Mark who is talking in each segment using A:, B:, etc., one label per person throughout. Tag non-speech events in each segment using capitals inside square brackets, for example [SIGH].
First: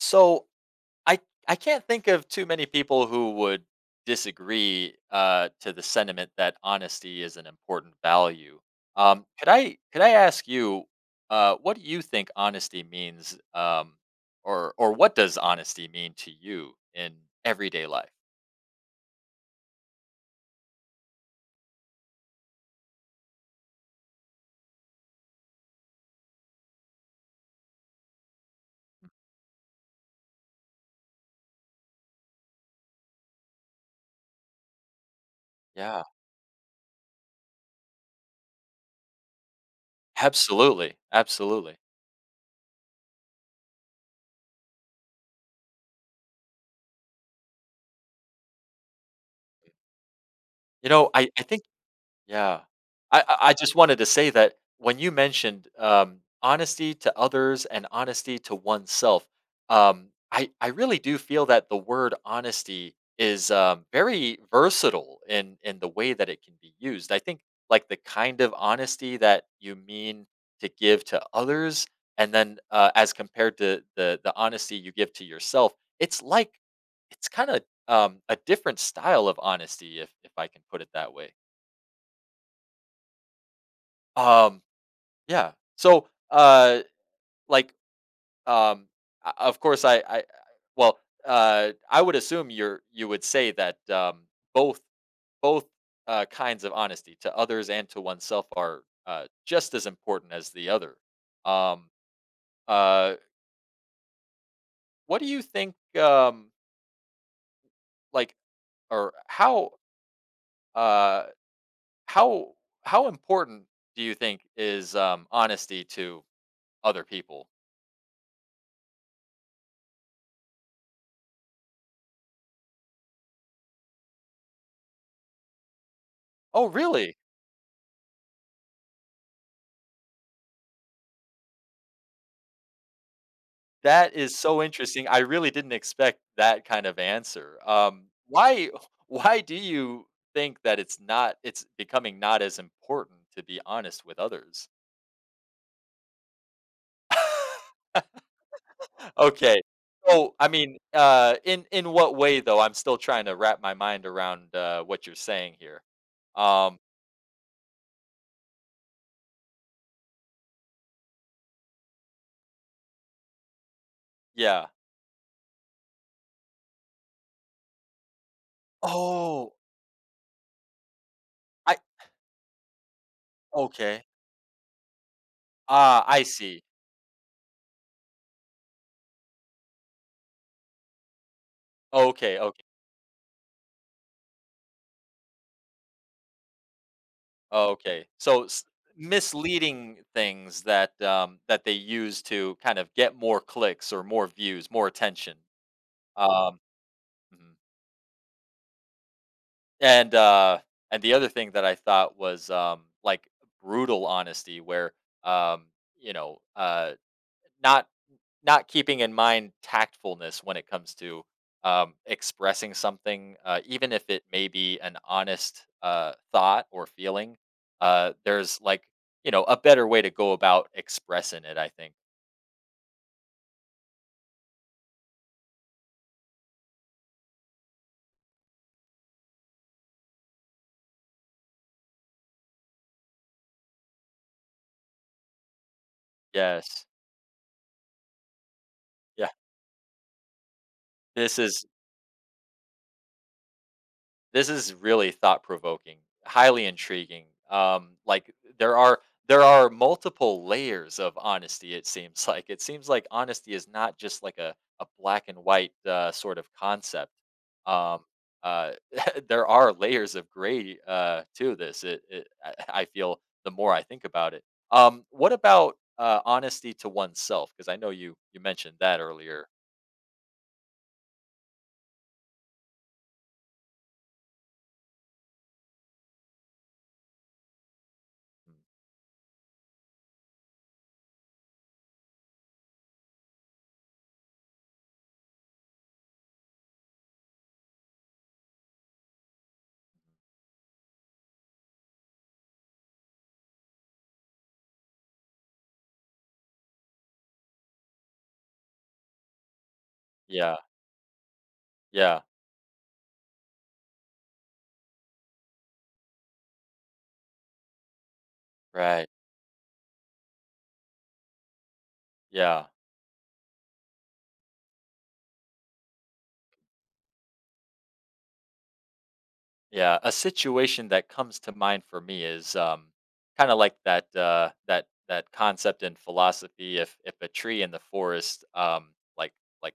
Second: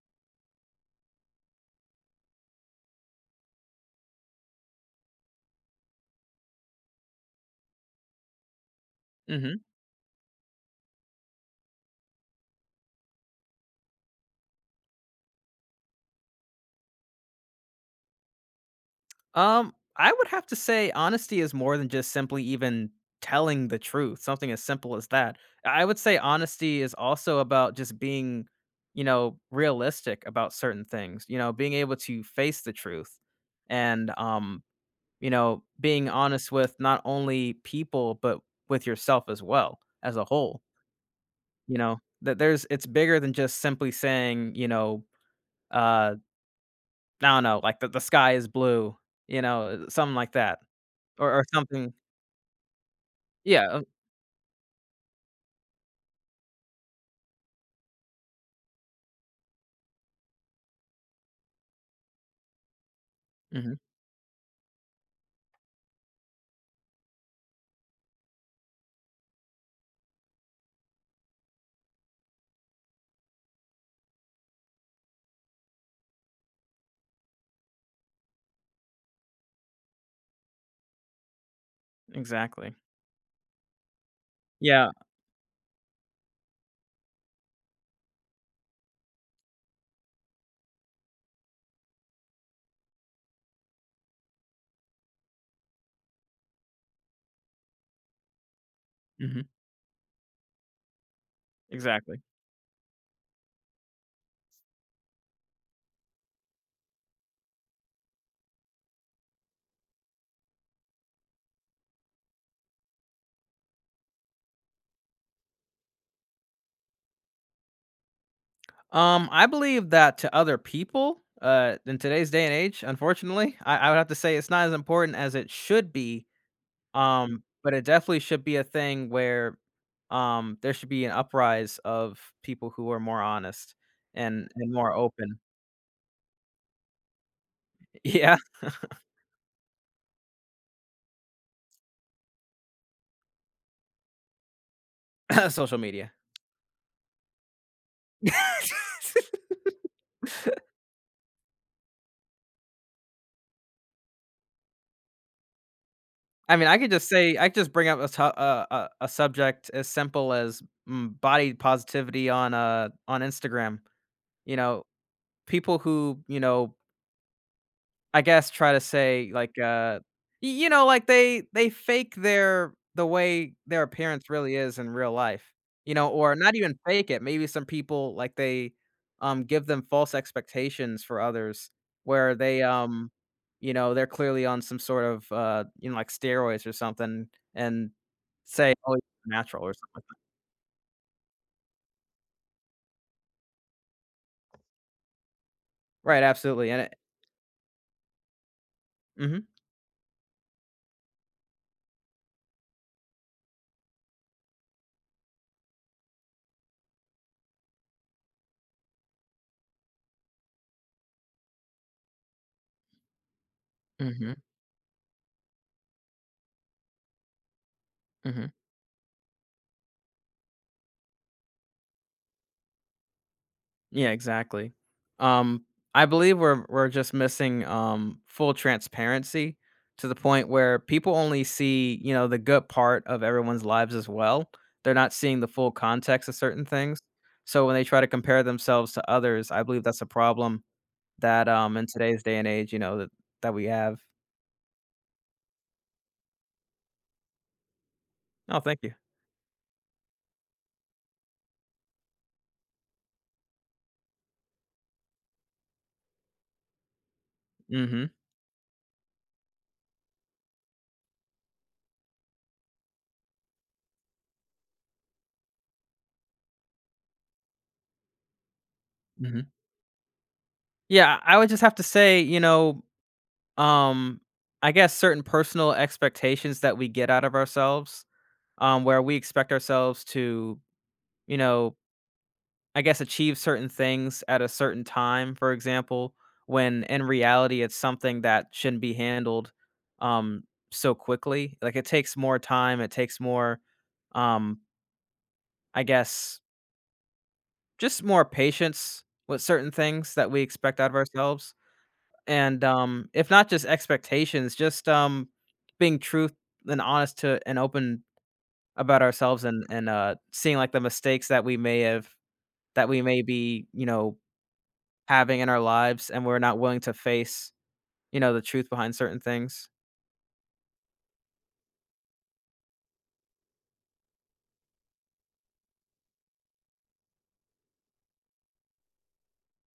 A: So I I can't think of too many people who would disagree to the sentiment that honesty is an important value. Could
B: Mhm.
A: I could I ask you what do you think honesty means, or what does honesty mean to you in everyday life?
B: I would have to say honesty is more than just simply even telling the truth, something as simple as that. I would say honesty is also about just being, you know, realistic about certain things, you know, being able to face the truth and you know,
A: Yeah,
B: being honest with not only people but with yourself as well as a whole,
A: absolutely, absolutely.
B: you know. That there's It's bigger than just simply saying, you know, uh, I don't know, like the sky is blue, you know, something like that.
A: You know, I I
B: Or
A: think.
B: something.
A: Yeah. I
B: Yeah,
A: just wanted to say that when you mentioned, honesty to others and honesty to oneself, I really do feel that the word honesty is,
B: mhm,
A: very versatile in the way that it can be used. I think, like, the kind of honesty that you mean to give to others and then, as compared to the honesty you give to yourself, it's like it's kinda, a different style of honesty if I can put it that way.
B: exactly.
A: Um
B: Yeah,
A: Yeah. So, like, um, of course, well, I would assume you would say that both, both kinds of honesty to others and to oneself are
B: mhm,
A: just as important as the other. Um,
B: exactly.
A: uh, what do you think, like, or how, uh, how, how important do you think is honesty to other people?
B: I believe that to other people, in today's day and age, unfortunately, I would have to say it's not as important as it should be,
A: Oh, really?
B: but it definitely should be a thing where, there should be an uprise of people who are more honest
A: That is
B: and
A: so
B: and more
A: interesting. I
B: open.
A: really didn't expect that kind of answer.
B: [LAUGHS] Yeah.
A: Why [LAUGHS] why do you think that it's becoming not as important to be honest with others?
B: [CLEARS THROAT] [COUGHS] Social media.
A: [LAUGHS]
B: [LAUGHS]
A: Okay. So, I mean, in what way though? I'm still trying to wrap my mind around what you're saying here.
B: I mean,
A: Um,
B: I could just bring up a, to- a, a subject as simple as body positivity on Instagram. You
A: yeah.
B: know, people who I guess try to say
A: Oh,
B: like, y you know, like they
A: I
B: fake the way their
A: okay.
B: appearance really is in real life, you
A: Ah,
B: know,
A: I
B: or not
A: see.
B: even fake it. Maybe some people like they, give them false expectations for others where
A: Okay,
B: they,
A: okay.
B: you know, they're clearly on some sort of, you know, like steroids or something and
A: Okay. So s
B: say, "Oh, you're natural," or something.
A: misleading things that, that they use to kind of get more clicks or more views, more attention.
B: Right,
A: Um,
B: absolutely, and it
A: mhm.
B: mhm.
A: And, uh, and the other thing that I thought was, like, brutal honesty where, um, you know, not keeping in mind tactfulness when it comes to expressing something, even if it
B: Mhm,
A: may be an honest thought or feeling.
B: mhm.
A: There's like you know a better way to go about expressing it. I think.
B: Yeah, exactly. Um, I believe we're just missing full transparency to the point where people only see, you know, the good part of everyone's lives as well. They're not seeing the full context of certain
A: Yes.
B: things. So when they try to compare themselves to
A: Yeah.
B: others, I believe that's a problem
A: This
B: that
A: is
B: in today's day and age, you know, that that we have.
A: This is really thought provoking, highly intriguing. Like
B: Oh,
A: there
B: thank you.
A: are there are multiple layers of honesty. It seems [LAUGHS] like it seems like honesty is not just like a black and white sort of concept. Um,
B: Mhm.
A: uh, [LAUGHS] there are layers of gray to this. It I feel the more I think about it. What about honesty to oneself? Because I know you mentioned that earlier.
B: Mhm. Yeah, I would just have to say, you know, um I guess certain personal expectations that we get out of ourselves
A: Mm.
B: where we expect ourselves to, you know, I guess achieve certain things at a certain time, for example, when in reality it's something that shouldn't be handled um, so quickly. Like it takes more time, it takes more, um, I guess, just more patience with certain things that we
A: Yeah.
B: expect out of ourselves.
A: Yeah.
B: And if not just expectations, just being truth and honest to and open about
A: Right.
B: ourselves and seeing like the mistakes that we may have
A: Yeah.
B: that we may be, you know, having in our lives and we're not willing to face, you know, the truth behind certain things.
A: Yeah, a situation that comes to mind for me is kind of like that that concept in philosophy. If a tree in the forest like like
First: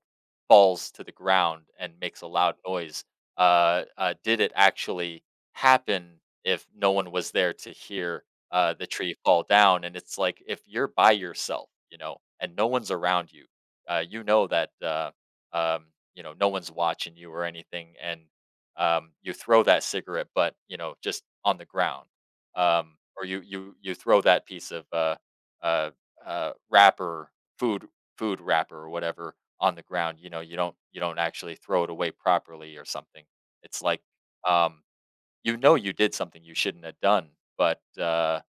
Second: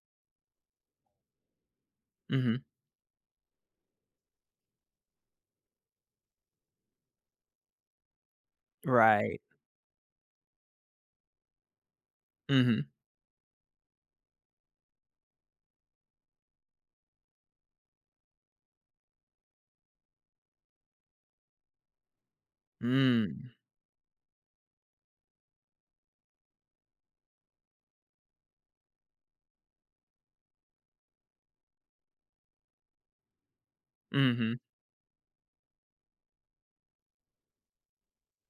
A: falls to the ground and makes a loud
B: Mhm.
A: noise, did it actually happen if no one was there to hear the tree
B: Right.
A: fall down? And it's like if you're by yourself, you know, and no
B: Mhm.
A: one's around you, you know that um, you know no one's watching you or anything, and you throw that cigarette butt, you know, just on the ground, or you
B: Mm.
A: you you throw that piece of uh, wrapper, food food wrapper or whatever on the ground. You know, you don't actually throw it away properly or something. It's like
B: Mhm.
A: um, you know you did something you shouldn't have done, but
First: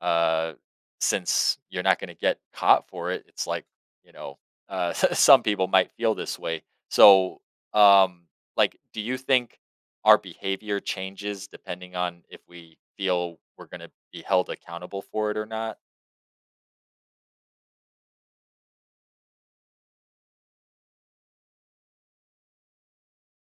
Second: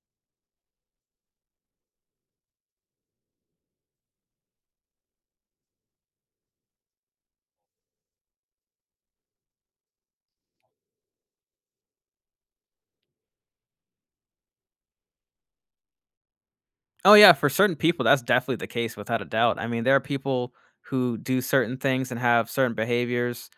A: uh, since you're not gonna get caught for it, it's like, you know, [LAUGHS] some people might feel this way. So, um, like, do you think our behavior changes depending on if we feel we're gonna be held accountable for it or not?
B: Oh, yeah, for certain people, that's definitely the case without a doubt. I mean, there are people who do certain things and have certain behaviors,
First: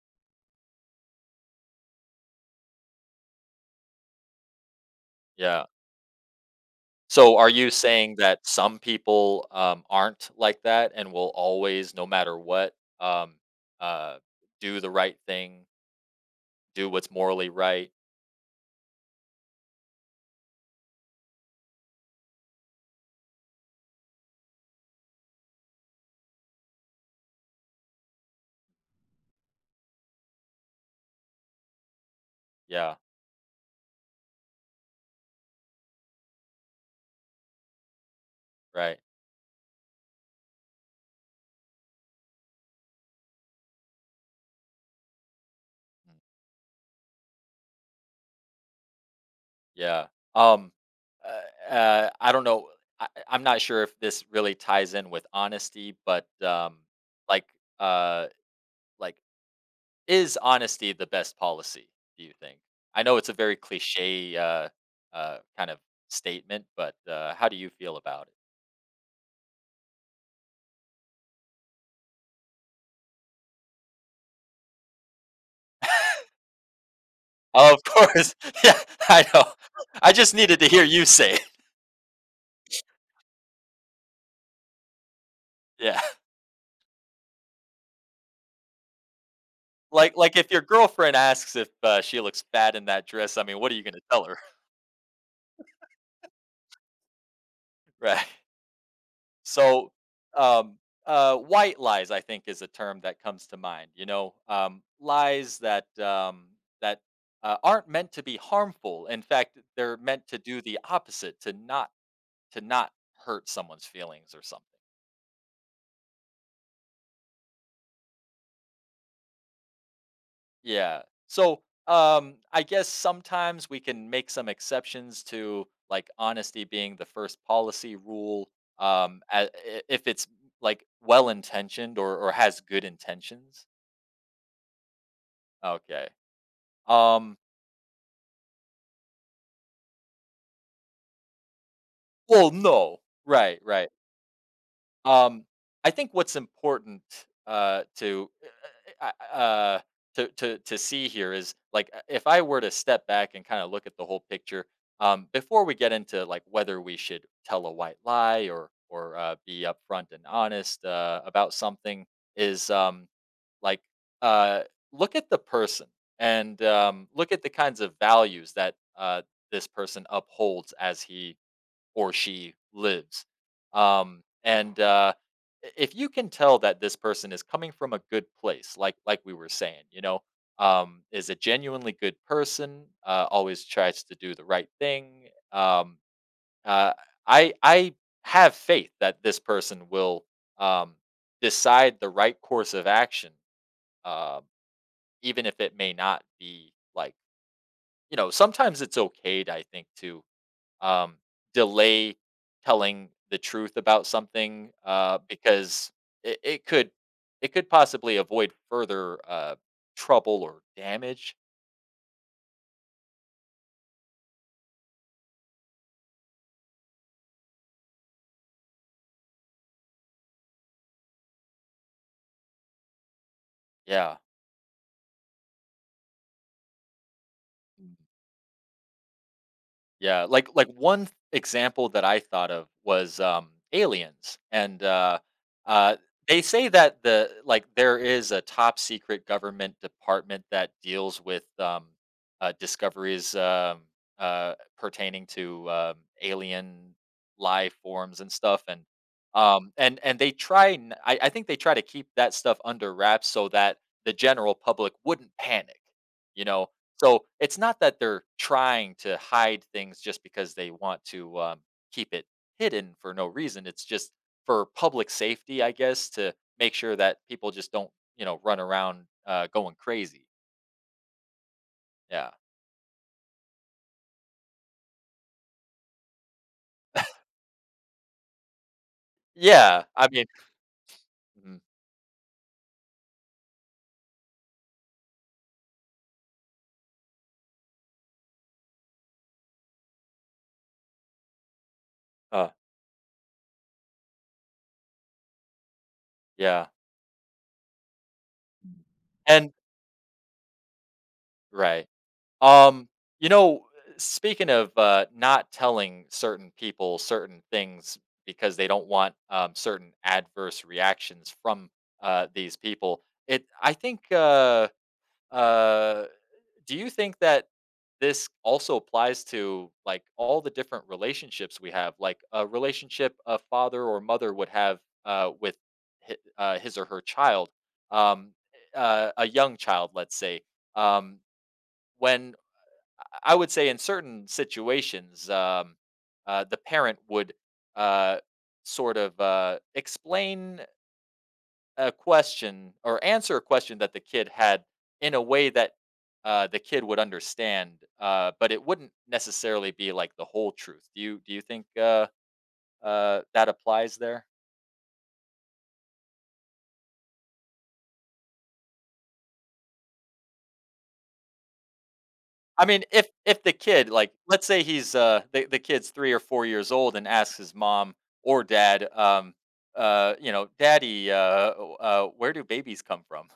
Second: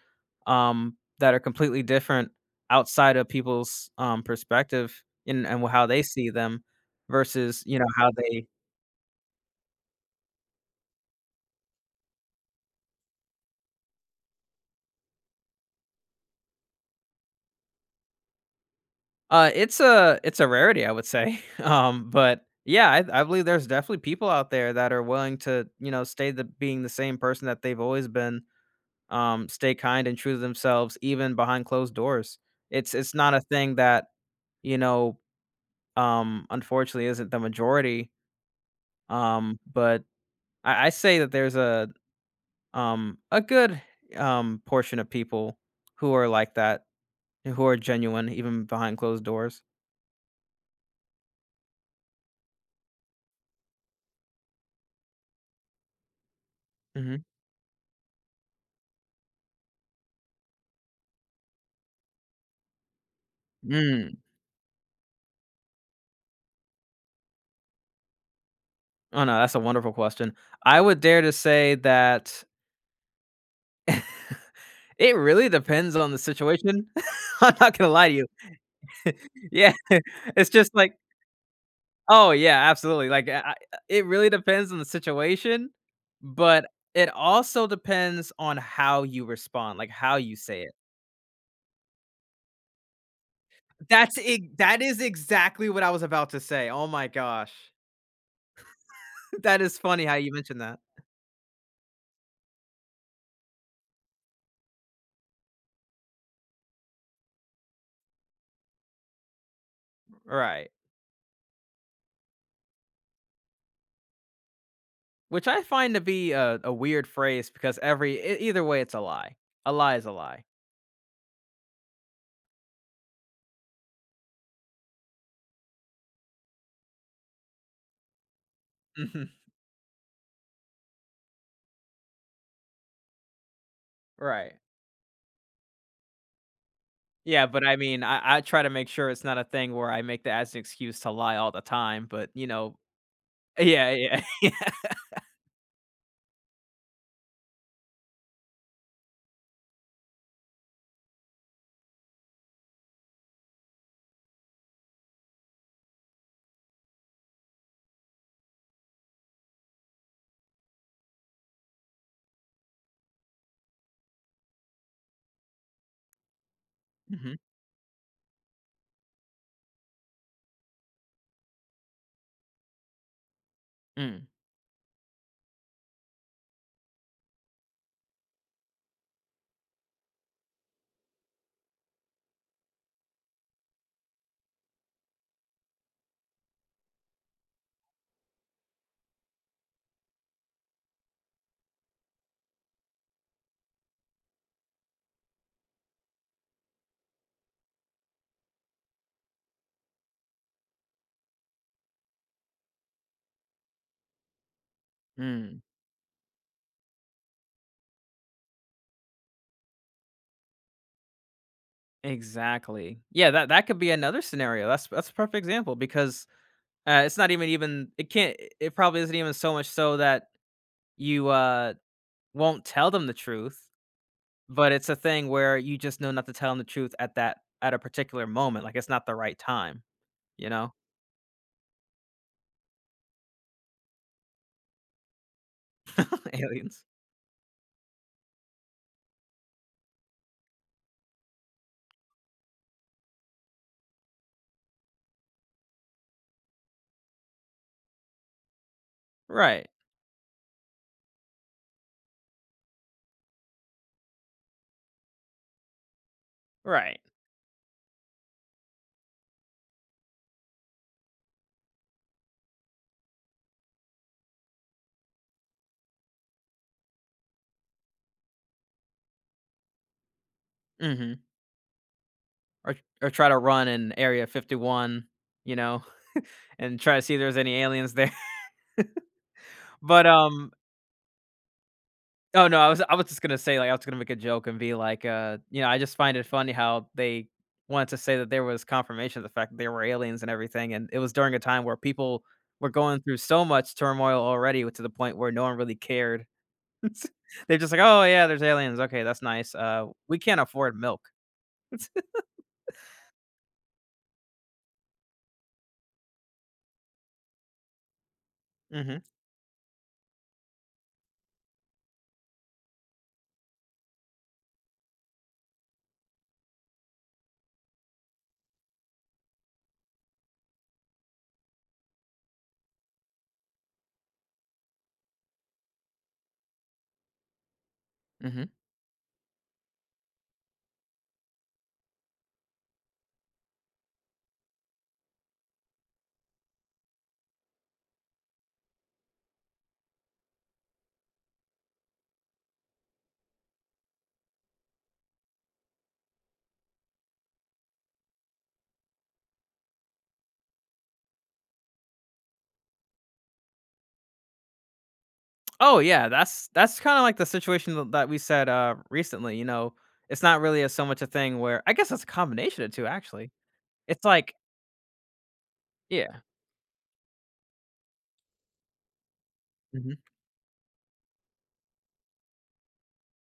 B: that are completely different outside of people's, perspective and
A: Yeah.
B: how they see them
A: So are
B: versus,
A: you
B: you know, how
A: saying
B: they
A: that some people, aren't like that and will always, no matter what, um, uh, do the right thing, do what's morally right?
B: It's a rarity, I would say. [LAUGHS] But yeah, I believe there's definitely people out there that are willing to, you know, stay the being the same person that they've always been. Stay kind and true to themselves, even behind closed doors. It's
A: Yeah,
B: it's not a thing that you know, unfortunately, isn't the majority.
A: right.
B: But I say that there's a good portion of people who
A: Hmm.
B: are like that, who are genuine, even behind closed doors.
A: Yeah. Um, I don't know. Am not sure if this really ties in with honesty, but like, uh, like, is honesty the best policy? Do you think? I know it's a very
B: Mm-hmm.
A: cliche kind of statement, but how do you feel about it?
B: Oh, no, that's a wonderful question. I would dare to say that it really depends on the situation. [LAUGHS] I'm
A: Oh,
B: not
A: of
B: gonna lie to you.
A: course. [LAUGHS] Yeah,
B: [LAUGHS]
A: I know.
B: Yeah,
A: I just
B: [LAUGHS] it's
A: needed to
B: just
A: hear
B: like
A: you say it.
B: oh, yeah, absolutely, like, I it really depends on the situation,
A: Yeah.
B: but it also depends on how you respond, like, how you
A: Like if your
B: say it.
A: girlfriend asks if she looks fat in that dress, I mean, what are you going to
B: That's
A: tell her,
B: it. That is exactly what I was about to say, oh my gosh.
A: [LAUGHS] right?
B: [LAUGHS] That is
A: So,
B: funny how you mentioned that.
A: um, white lies, I think, is a term that comes to mind. You know, lies that that aren't meant to be harmful. In fact, they're meant to do
B: Right,
A: the opposite to not hurt someone's feelings or something.
B: which I find to be a weird phrase because every e either way, it's a lie. A lie is a lie.
A: Yeah. So, I guess sometimes we can make some exceptions to like honesty being the first policy rule.
B: Mhm.
A: If it's like well intentioned or has good intentions.
B: Right.
A: Okay. Um,
B: Yeah, but I mean, I try to make sure it's not a thing where I make that as an excuse to lie all the time, but, you
A: well,
B: know.
A: no. Right,
B: Yeah,
A: right.
B: yeah, [LAUGHS] yeah.
A: Um, I think what's important, uh, to, uh, uh, uh, to see here is, like, if I were to step back and kinda look at the whole picture, before we get into, like, whether we should tell a white lie or, be upfront and honest, about something is, like, uh, look at the person and, look
B: Mhm.
A: at the kinds of values that, this person upholds as he or she lives. Um,
B: Mm,
A: and uh, if you can tell that this person is coming from a good place, like we were saying, you know, is a genuinely good person, always tries to do the right thing. Uh, I have faith that this person will um, decide the right course of action, um, even if it may not be like you know. Sometimes it's okay, to, I think, to um, delay telling the truth about something
B: mm.
A: because it, it could it could possibly avoid further trouble or damage.
B: Exactly. Yeah, that that could be another scenario. That's a perfect example because, it's not even it can't it probably isn't even so much so that you, won't tell them the truth,
A: Yeah.
B: but it's a thing where you just know not to tell them the truth at that at a particular moment, like, it's not the right time,
A: Yeah,
B: you
A: like
B: know?
A: one example that I thought of was aliens. And uh
B: [LAUGHS]
A: they say
B: Aliens.
A: that the like there is a top secret government department that deals with discoveries pertaining to alien life forms and stuff
B: Right.
A: and they try and I think they try to keep that stuff under wraps so that the general public wouldn't panic you know
B: Right.
A: so it's not that they're trying to hide things just because they want to keep it hidden for no reason. It's just for public safety, I guess, to make sure that people just don't, you know, run around going crazy.
B: Mhm.
A: Yeah.
B: Or or try to run in Area 51, you know, and try to see if there's any aliens there. [LAUGHS]
A: Yeah.
B: But,
A: I mean, mhm,
B: oh, no, I was just gonna say, like, I was gonna make a joke and be like, you know, I just find it funny how they wanted to say that there was confirmation of the fact that there were aliens and everything, and it was during a time where people
A: uh,
B: were going through so much turmoil already to the point where no one really cared.
A: yeah.
B: [LAUGHS] They're just like, "Oh, yeah, there's aliens. Okay, that's
A: And
B: nice. We can't afford milk."
A: right. Um, you know, speaking of not telling certain people certain things because they don't
B: Mhm,
A: want certain adverse reactions from these people, it. I think. Uh, do you think that this also applies to like all the different relationships we have, like a relationship a father or mother would have with his or her child, um,
B: mhm.
A: a young child, let's say. Um, when I would say in certain situations, the parent would uh, sort of explain a question or answer a question that the kid had in a way that the kid would understand, but it wouldn't necessarily be like the whole truth. Do you think that applies there?
B: Oh yeah, that's kind of like the situation that we said recently. You know, it's not really so much a thing where I guess it's a combination
A: I
B: of
A: mean,
B: two actually.
A: if the kid,
B: It's
A: like,
B: like
A: let's say he's, the kid's 3
B: yeah,
A: or 4 years old and asks his mom or dad,
B: hmm,
A: you know, "Daddy, where do babies come from?"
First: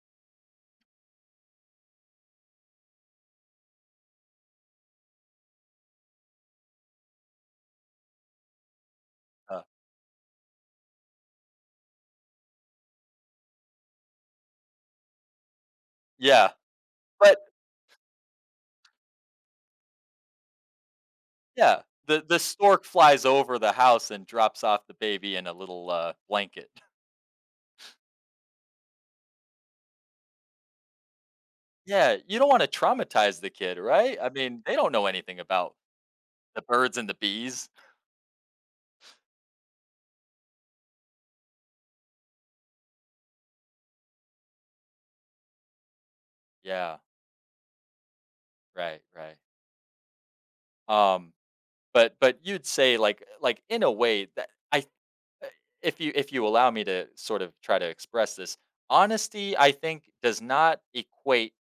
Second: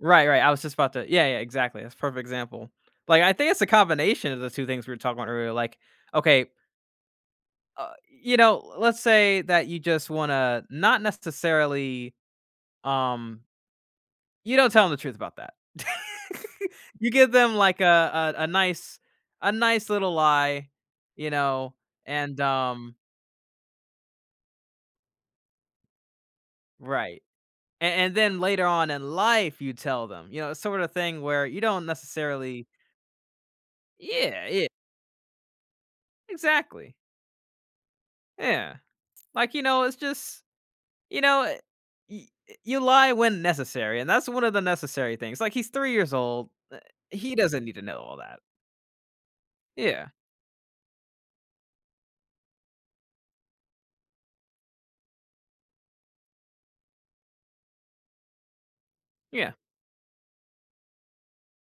B: right, right. I was just about to yeah, yeah, exactly. That's a perfect example. Like I think it's a combination of the two things we were talking about earlier. Like okay, uh, you know, let's say
A: Uh,
B: that you just want to not necessarily um you don't tell them the truth about that. [LAUGHS]
A: yeah,
B: You give
A: but
B: them like a nice little lie, you know,
A: yeah, the
B: and
A: stork flies over the house and drops off the baby in a little, blanket.
B: right. And then later on in life you tell them. You know, it's sort of thing where you don't
A: Yeah, you don't
B: necessarily.
A: wanna traumatize the kid, right? I
B: Yeah,
A: mean,
B: yeah.
A: they don't know anything about the
B: Exactly.
A: birds and the bees.
B: Yeah. Like you know, it's just you know, you lie when necessary, and that's one of the necessary things. Like he's 3 years old.
A: Yeah,
B: He doesn't need to know all that.
A: right, right.
B: Yeah.
A: Um, but you'd say, in a way that I Uh, if you allow me to sort of try to express this,
B: Yeah.
A: honesty I think does not equate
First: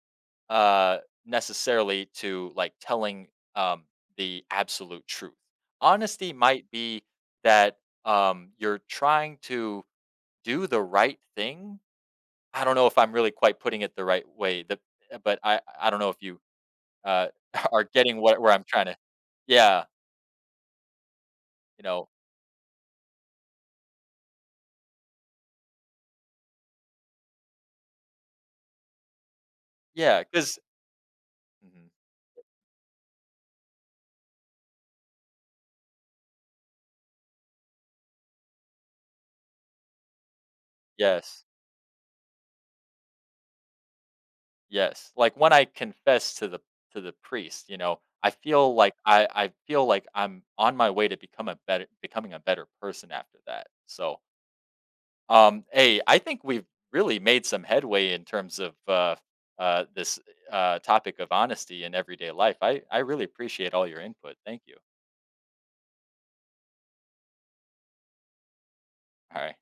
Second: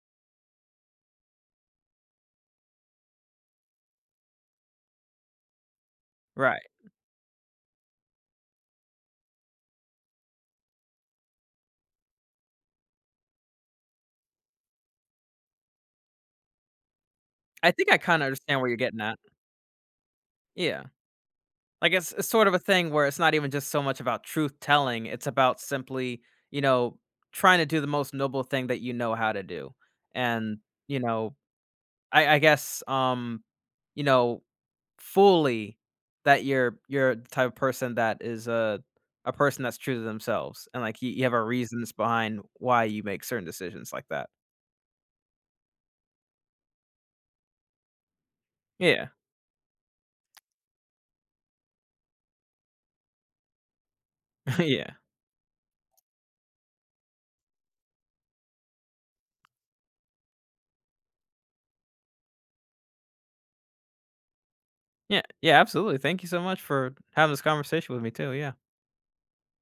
A: uh necessarily to like telling um the absolute truth. Honesty
B: Right.
A: might be that you're trying to do the right thing. I don't know if I'm really quite putting it the right way. The but I don't know if you uh
B: I
A: [LAUGHS] are
B: think I
A: getting
B: kind of
A: what where
B: understand
A: I'm
B: where you're
A: trying to
B: getting at.
A: yeah,
B: Yeah.
A: you
B: Like,
A: know.
B: it's sort of a thing where it's not even just so much about truth telling, it's about simply, you know, trying to do the most noble thing that you know how to do.
A: Yeah,
B: And,
A: cuz
B: you know, I guess, you know, fully that you're the type of person that is a person that's true to themselves, and, like, you have a
A: yes.
B: reasons behind why you make certain decisions like that.
A: Yes, like, when I confess to the priest, you know, I feel like
B: Yeah.
A: I feel like I'm on my way to become a better becoming a better person after that. So,
B: [LAUGHS] Yeah.
A: hey, I think we've really made some headway in terms of, this, topic of honesty in everyday life. I really appreciate all your input. Thank you.
B: Yeah. Yeah, absolutely. Thank you so much for having this conversation with me too, yeah.
A: Alright.